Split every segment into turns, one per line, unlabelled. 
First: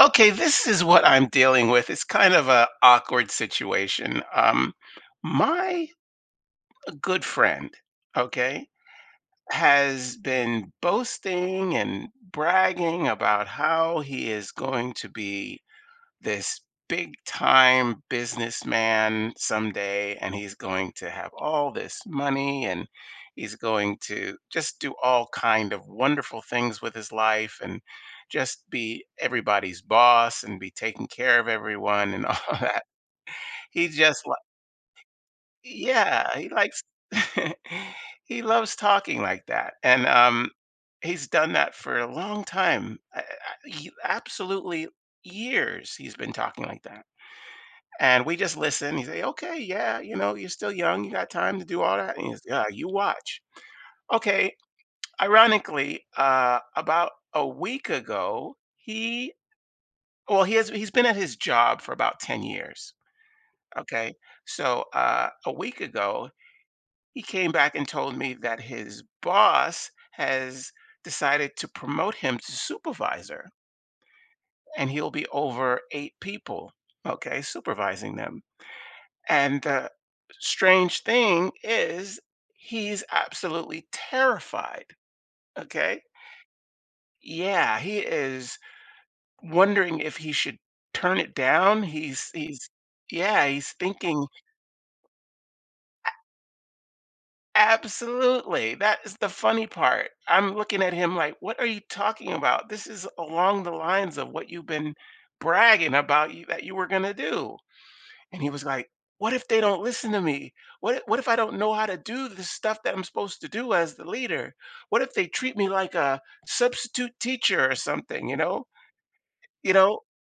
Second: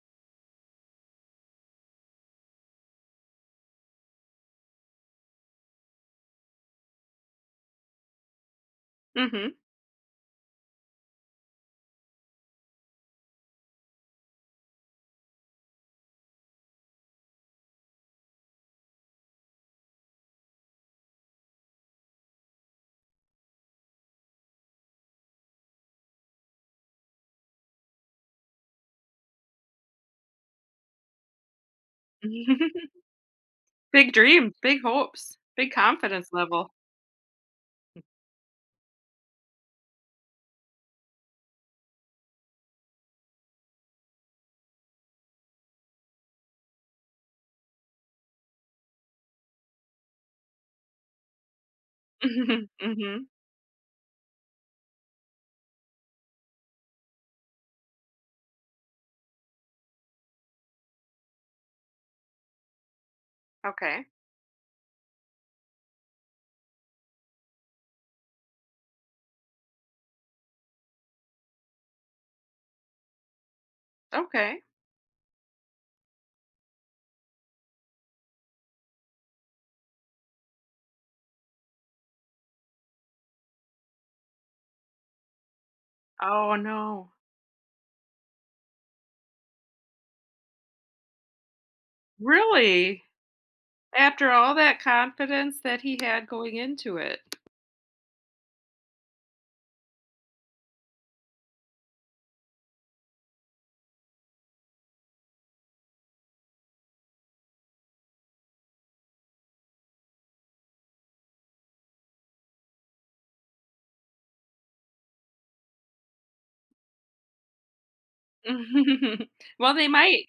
Okay, this is what I'm dealing with. It's kind of a awkward situation. My good friend, okay,
Mhm.
has been boasting and bragging about how he is going to be this big time businessman someday, and he's going to have all this money and he's going to just do all kind of wonderful things with his life and just be everybody's boss and be taking care of everyone and all that he
Big
just li-
dreams, big hopes, big confidence
yeah, he
level.
likes he loves talking like that. And he's done that for a long time. Absolutely, years he's been talking like that, and we just listen. He say, okay, yeah, you're still young. You got time to do all that. And he's, yeah,
Mhm,
you
mhm.
watch. Okay. Ironically, about a week ago, he, well, he's been at his job for about 10 years.
Okay,
Okay. So a week ago, he came back and told me that his boss has decided to promote him to supervisor,
okay.
and he'll be over 8 people. Okay. Supervising them. And the strange thing is, he's absolutely terrified. Okay.
Oh, no.
Yeah, he is wondering if he should turn it down.
Really?
Yeah, he's thinking,
After all that confidence that he had going into it?
absolutely. That is the funny part. I'm looking at him like, what are you talking about? This is along the lines of what you've been bragging about you, that you were going to do. And he was like, "What if they don't listen to me? What if I don't know how to do the stuff that I'm supposed to do as the leader? What if they treat me like a substitute teacher or something, You
Well, they
know,
might.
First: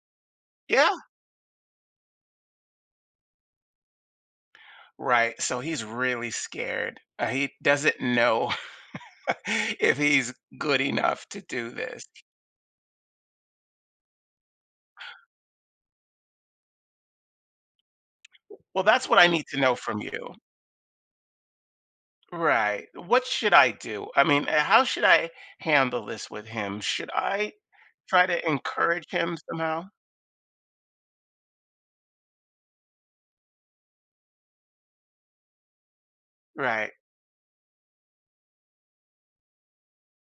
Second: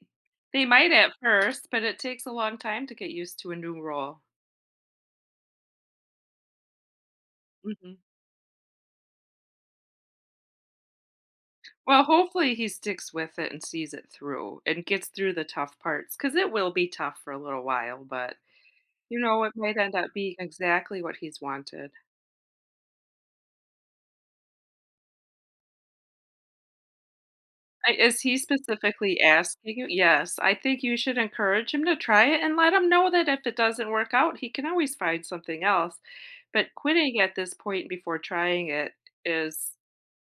They
yeah,
might at first, but it takes a long time to get used to a new role.
right. So he's really scared. He
Mhm.
doesn't know if he's good enough to do
Well,
this.
hopefully, he sticks with it and sees it through and gets through the tough parts, because it will be tough for a little while, but,
Well, that's what
you
I
know,
need
it
to know
might end
from
up
you.
being exactly what he's wanted.
Right. What should I do? I mean, how should I handle this with him? Should I
I Is
try
he
to encourage
specifically
him
asking
somehow?
you? Yes, I think you should encourage him to try it and let him know that if it doesn't work out, he can always find something else, but
Right.
quitting at this point before trying it is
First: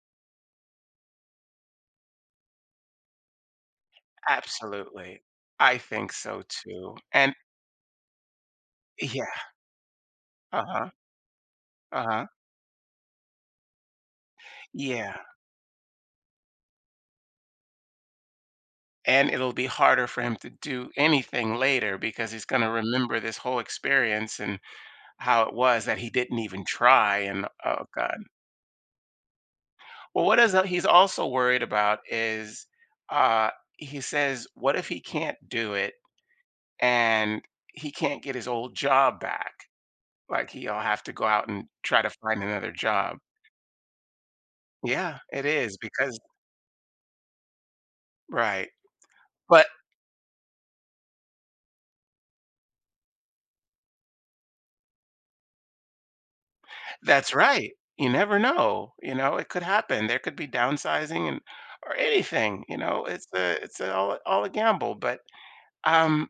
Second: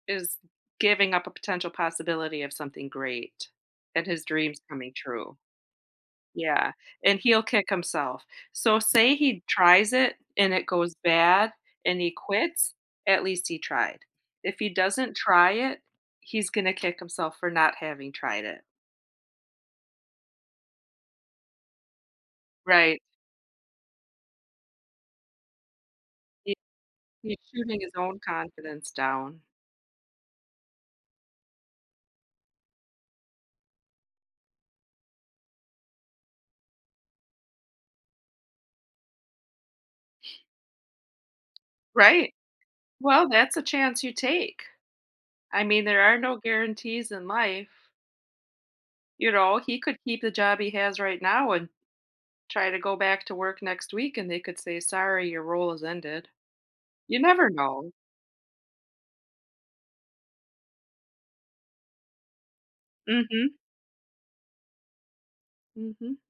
is giving up a potential possibility of something great and his dreams coming
Absolutely.
true.
I think so
Yeah,
too.
and
And
he'll kick himself. So say
yeah,
he tries it and it
uh-huh,
goes bad and he
uh-huh.
quits, at least he tried. If he
Yeah.
doesn't try it, he's gonna kick himself for not having tried it.
And it'll be harder for him to do anything later because he's going to
Right.
remember this whole experience and how it was that he didn't
He
even try.
he's
And
shooting
oh
his
God.
own confidence down.
Well, what is he's also worried about is uh he says, what if he can't do it and he can't get his old job back? Like he'll have to go out and try to
Right.
find another job.
Well, that's a chance you take.
Yeah, it
I
is
mean, there are
because
no guarantees in life.
right.
You know,
But
he could keep the job he has right now and try to go back to work next week and they could say, "Sorry, your role is ended." You
that's
never
right.
know.
You never know, it could happen. There could be downsizing and or anything, you know,
Mhm.
it's a all a gamble. But
Mhm.
um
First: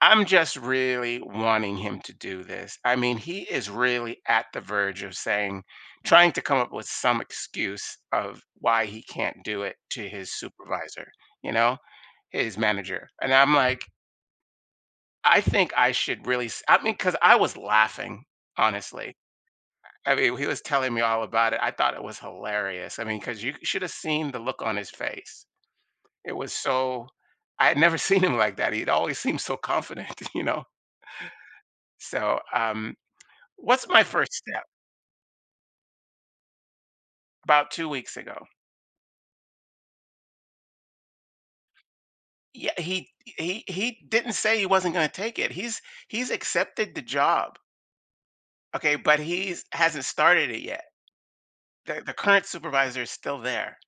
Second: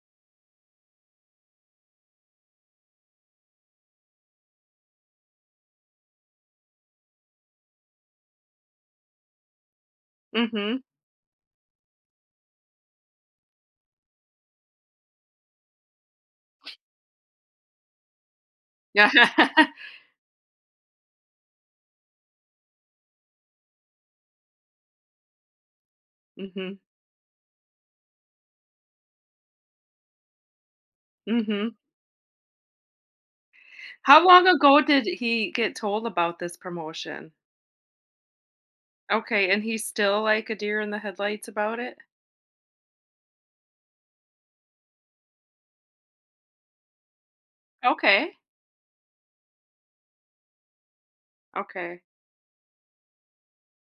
I'm just really wanting him to do this. I mean, he is really at the verge of saying, trying to come up with some excuse of why he can't do it to his
Mhm.
supervisor, you know, his manager. And I'm like, I think I should really, I mean, because I was laughing,
Yeah.
honestly, I mean, he was telling me all about it. I thought it was hilarious. I mean, because you should have seen the look on his face. It was
Mhm.
so, I had never seen him like that. He'd always seemed so confident, you know?
Mhm.
So, what's my
How
first
long
step?
ago did he get told about this promotion?
About 2 weeks ago.
Okay, and he's still like a deer in the headlights about it?
Yeah, he didn't say he wasn't going to take it. He's accepted the job.
Okay.
Okay, but he's hasn't started it yet. The,
Okay.
the current supervisor is still there,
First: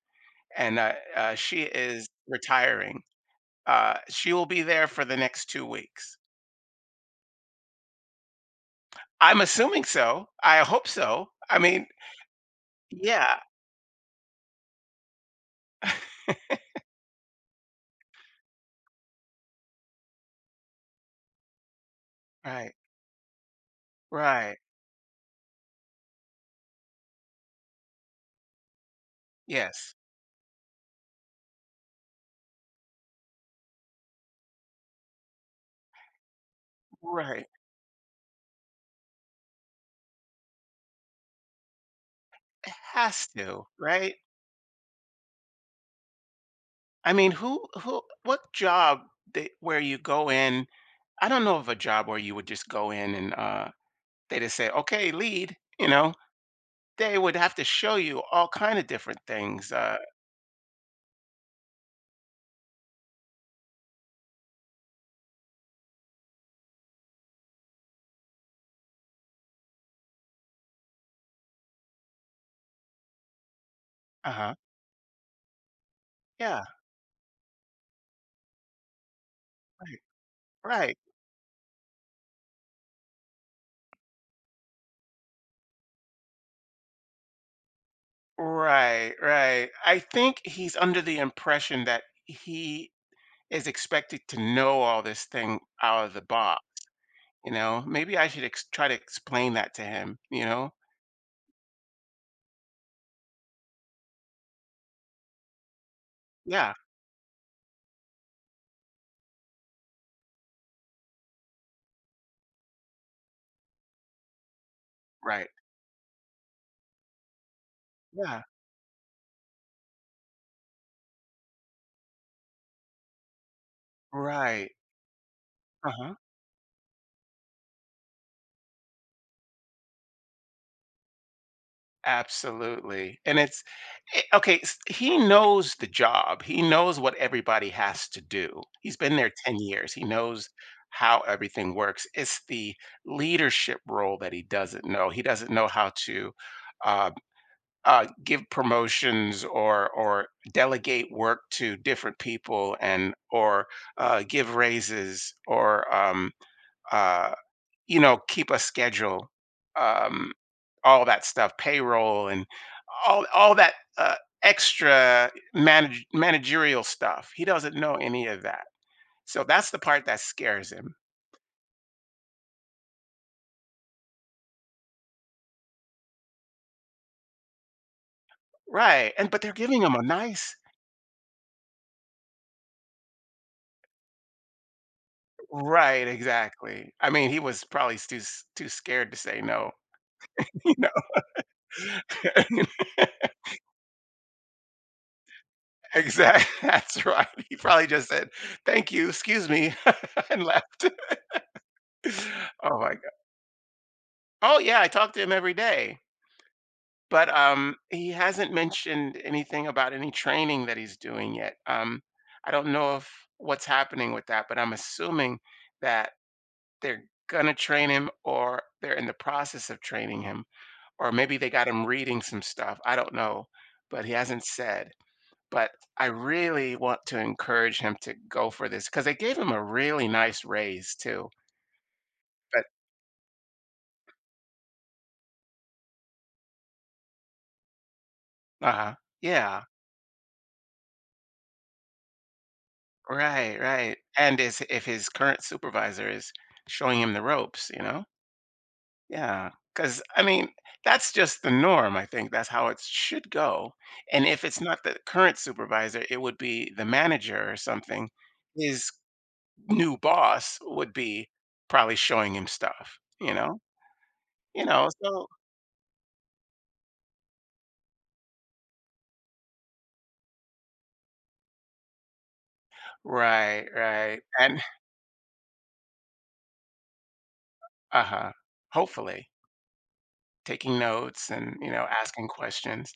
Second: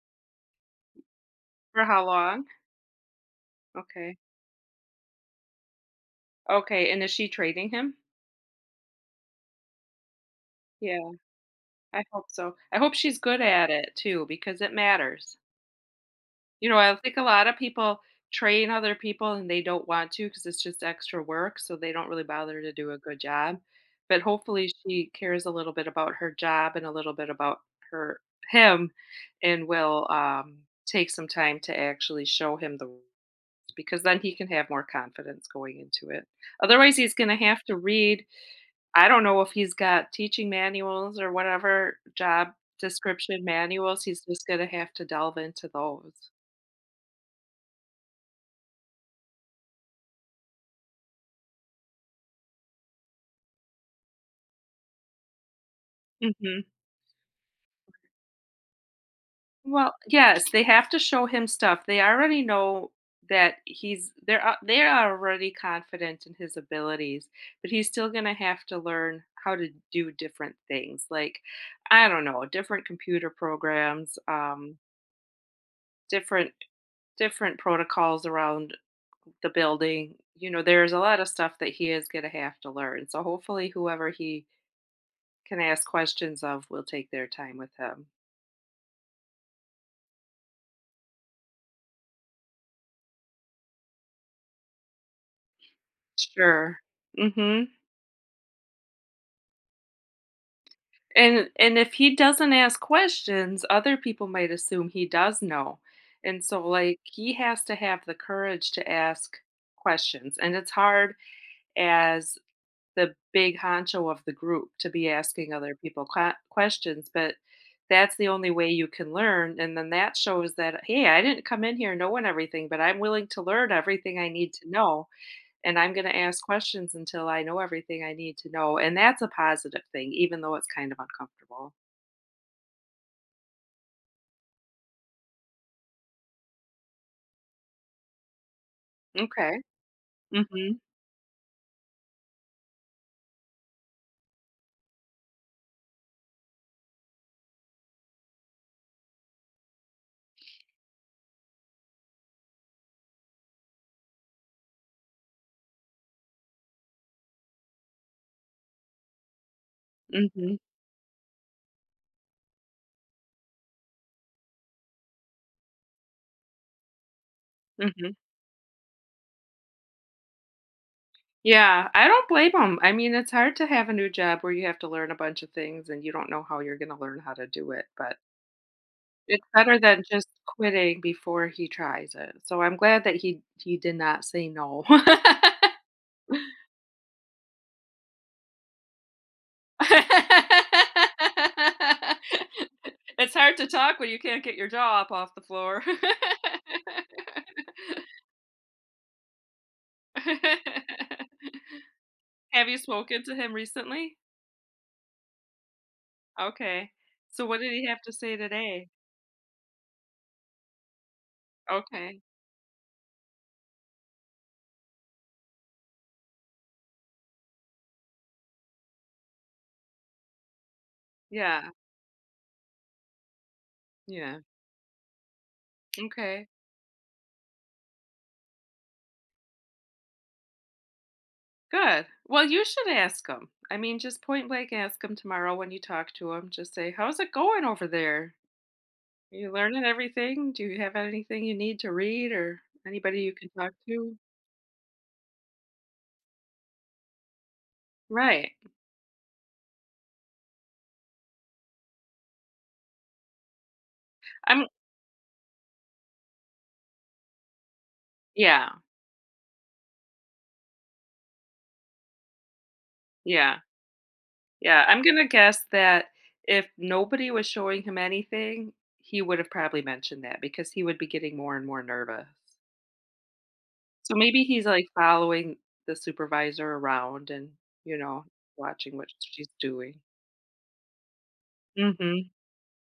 and she
For how
is
long?
retiring.
Okay.
She will be there for the next 2 weeks.
Okay, and is she training him?
I'm assuming so. I hope
Yeah,
so. I mean,
I hope so. I hope she's
yeah.
good at it too because it matters. You know, I think a lot of people train other people and they don't want to because it's just extra work, so they don't really bother to
Right.
do a good job. But
Right.
hopefully she cares a little bit about her job and a little bit about her him and
Yes.
will, take some time to actually show him the rules, because then he can have more confidence going into it. Otherwise, he's gonna
Right.
have to read I don't know if he's got teaching manuals or whatever job
It has
description
to,
manuals,
right?
he's just gonna have to delve into those.
I mean, who what job that where you go in, I don't know of a job where you would just go in and, they just say, "Okay, lead," you know?
Mhm.
They would have to show you all kind of different things.
Well,
Uh,
yes, they have to show him stuff. They already know that he's they're a they're already confident in his abilities, but he's still gonna have to learn how to do different things, like, I don't know, different computer programs,
uh-huh.
different
Yeah.
different protocols around the
Right.
building. You know, there's
Right.
a lot of stuff that he is going to have to learn. So hopefully, whoever he can ask questions of will take their time with him.
Right, right. I think he's under the impression that he is expected to know all this thing out of the box,
Sure.
you
Mm-hmm.
know? Maybe I should ex try to explain that to him, you know?
And if he doesn't ask questions, other people might assume he does know. And so
Yeah,
like he has to have the courage to ask questions. And it's hard as the big honcho of the group to be
right.
asking other people qua questions, but that's the
Yeah,
only way you can learn, and then that shows that, "Hey, I didn't come in here knowing everything, but I'm willing to learn everything I need to
right.
know, and I'm gonna
Uh-huh.
ask questions until I know everything I need to know," and that's a positive thing, even though it's kind of uncomfortable.
Absolutely. And it's okay, he knows the job. He knows what everybody has to do. He's been there 10
Okay.
years. He knows
Mhm.
how everything works. It's the leadership role that he doesn't know. He doesn't know how to uh, give promotions or delegate work to different people and or give raises or uh, you know, keep a schedule, um,
Mhm.
all that stuff, payroll and all that extra managerial stuff. He doesn't know
Mhm.
any of that, so that's the part that scares him.
Yeah, I don't blame them. I mean, it's hard to have a new job where you have to learn a bunch of things and you don't know how you're gonna learn how to do it, but
Right, and but
it's
they're
better
giving him a
than just
nice.
quitting before he tries it, so I'm glad that he did not say no.
Right, exactly. I mean, he was probably too too scared to say no.
It's hard to talk when you can't get your jaw up off the floor.
Exactly. That's right. He probably just said, "Thank you, excuse me," and left.
Have you
Oh my god.
spoken to him recently?
Oh, yeah, I talk to him every day,
Okay.
but,
So what did he have
he
to say
hasn't
today?
mentioned anything about any training that he's doing yet.
Okay.
I don't know if what's happening with that, but I'm assuming that they're gonna train him or they're in the process of training him, or maybe they got
Yeah,
him reading some stuff, I don't know, but he
yeah,
hasn't said. But I
okay.
really want to encourage him to go for this because they gave him a really nice raise too.
Good. Well, you
But
should ask them. I mean, just point blank ask them tomorrow when you talk to them. Just say, "How's it going over there?
uh
You
yeah.
learning everything? Do you have anything you need to read or anybody you can
Right,
talk
right.
to?"
And is if his current supervisor is showing him the ropes, you know?
Right.
Yeah. Cause I mean, that's just the norm. I think that's how it should go. And if it's
I'm
not the current supervisor, it would be the manager or something.
Yeah.
His new boss would be probably showing him stuff, you
Yeah.
know? You
Yeah,
know,
I'm going
so
to guess that if nobody was showing him anything, he would have probably mentioned that because he would be getting more and more nervous.
right,
So
right.
maybe
And
he's like following the supervisor around and, you know,
uh-huh.
watching what
Hopefully,
she's doing.
taking notes and, you know, asking
Mhm.
questions.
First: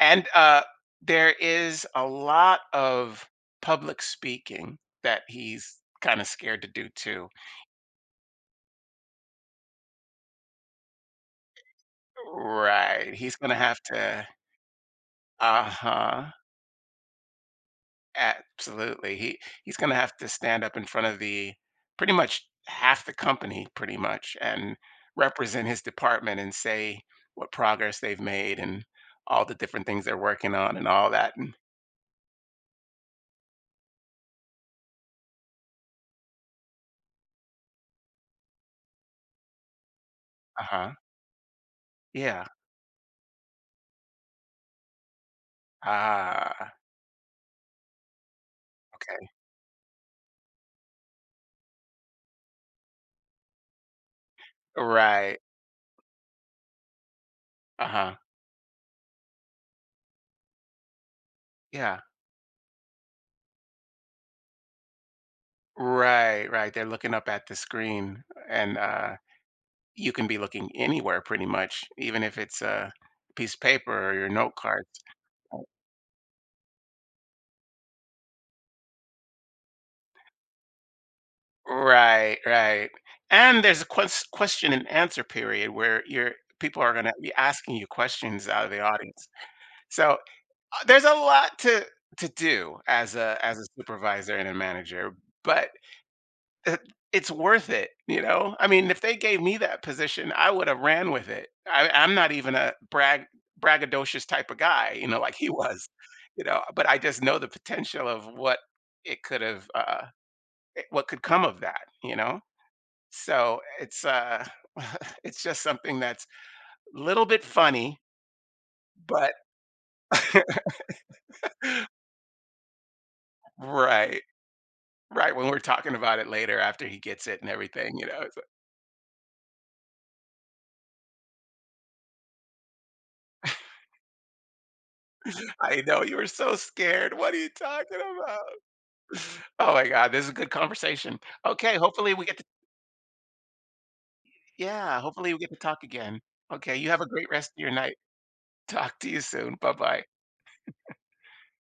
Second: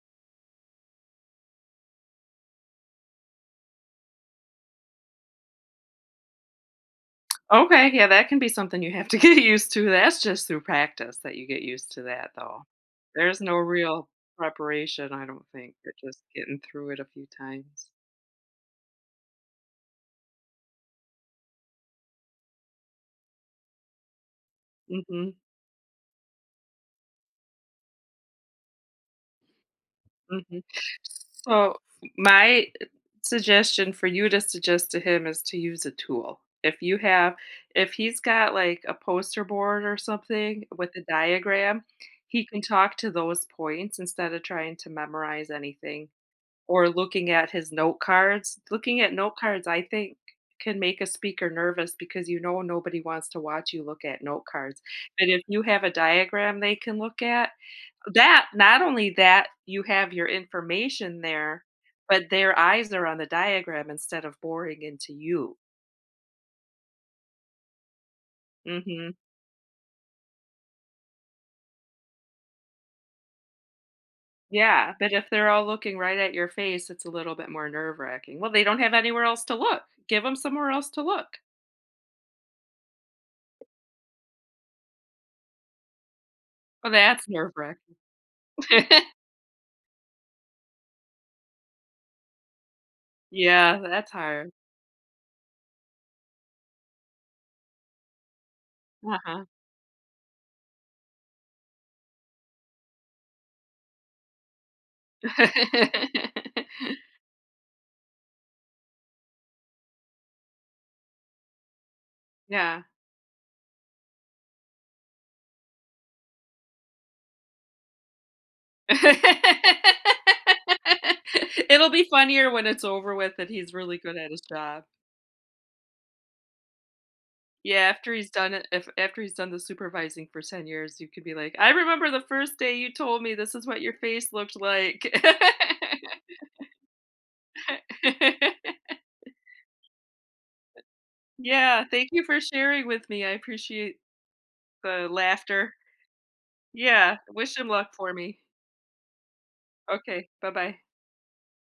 And, there is a lot of public speaking that he's kinda scared to do too.
Okay, yeah, that can be something you have to get used to. That's just through practice that you get used to that, though.
Right, he's
There's
gonna
no
have
real
to
preparation, I don't think, but just
Uh-huh,
getting through it a few times.
absolutely. He's gonna have to stand up in front of the pretty much half the company, pretty much, and
Mhm,
represent his department and say what progress they've made and all the different things they're working
mhm.
on and all that, and
So, my suggestion for you to suggest to him is to use a tool. If you have if he's got, like, a poster board or something with
uh-huh.
a diagram, he
Yeah.
can talk to those points instead of trying to memorize anything.
Ah.
Or looking at his note cards. Looking at
Okay.
note cards, I think, can make a speaker nervous because you know nobody wants to watch you look at note cards. But
Right.
if you have a diagram they can look at,
Uh-huh.
that not only that you have your information there,
Yeah.
but their eyes are on the diagram instead of boring into you.
Right, right. They're looking up at the screen and
Mhm.
you can be looking anywhere pretty much, even if it's a piece of paper or your note
Yeah,
cards.
but if they're all looking right at your face, it's a little bit more nerve-wracking. Well, they don't have anywhere else to look. Give them somewhere else to look.
Right, right. And there's a question and answer period where your people are
Well,
going to
that's
be asking you
nerve-wracking.
questions out of the audience. So there's a lot to do as a
Yeah, that's
supervisor and
hard.
a manager, but it it's worth it, you know? I mean, if they gave
Uh-huh.
me that position, I would have ran with it. I'm not even a braggadocious type of guy, you know, like he was, you know. But I just know the potential of what it could have, what could come of that, you know.
Yeah.
So it's it's just something that's a little bit funny, but
It'll be funnier when it's over with that he's really good
right,
at his job.
right. When we're talking about it later after he gets it and
Yeah,
everything, you
after
know,
he's
it's, like,
done it if after he's done the supervising for 10 years, you could be like, "I remember the first day you told me this is what your face looked like."
I know you were so scared. What are you talking about? Oh my God, this is a good conversation. Okay,
Yeah, thank
hopefully
you
we get
for
to,
sharing with me. I appreciate
yeah,
the
hopefully we get to
laughter.
talk again. Okay, you have a
Yeah,
great rest
wish
of
him
your
luck
night.
for me.
Talk to you soon. Bye bye.
Okay, bye-bye.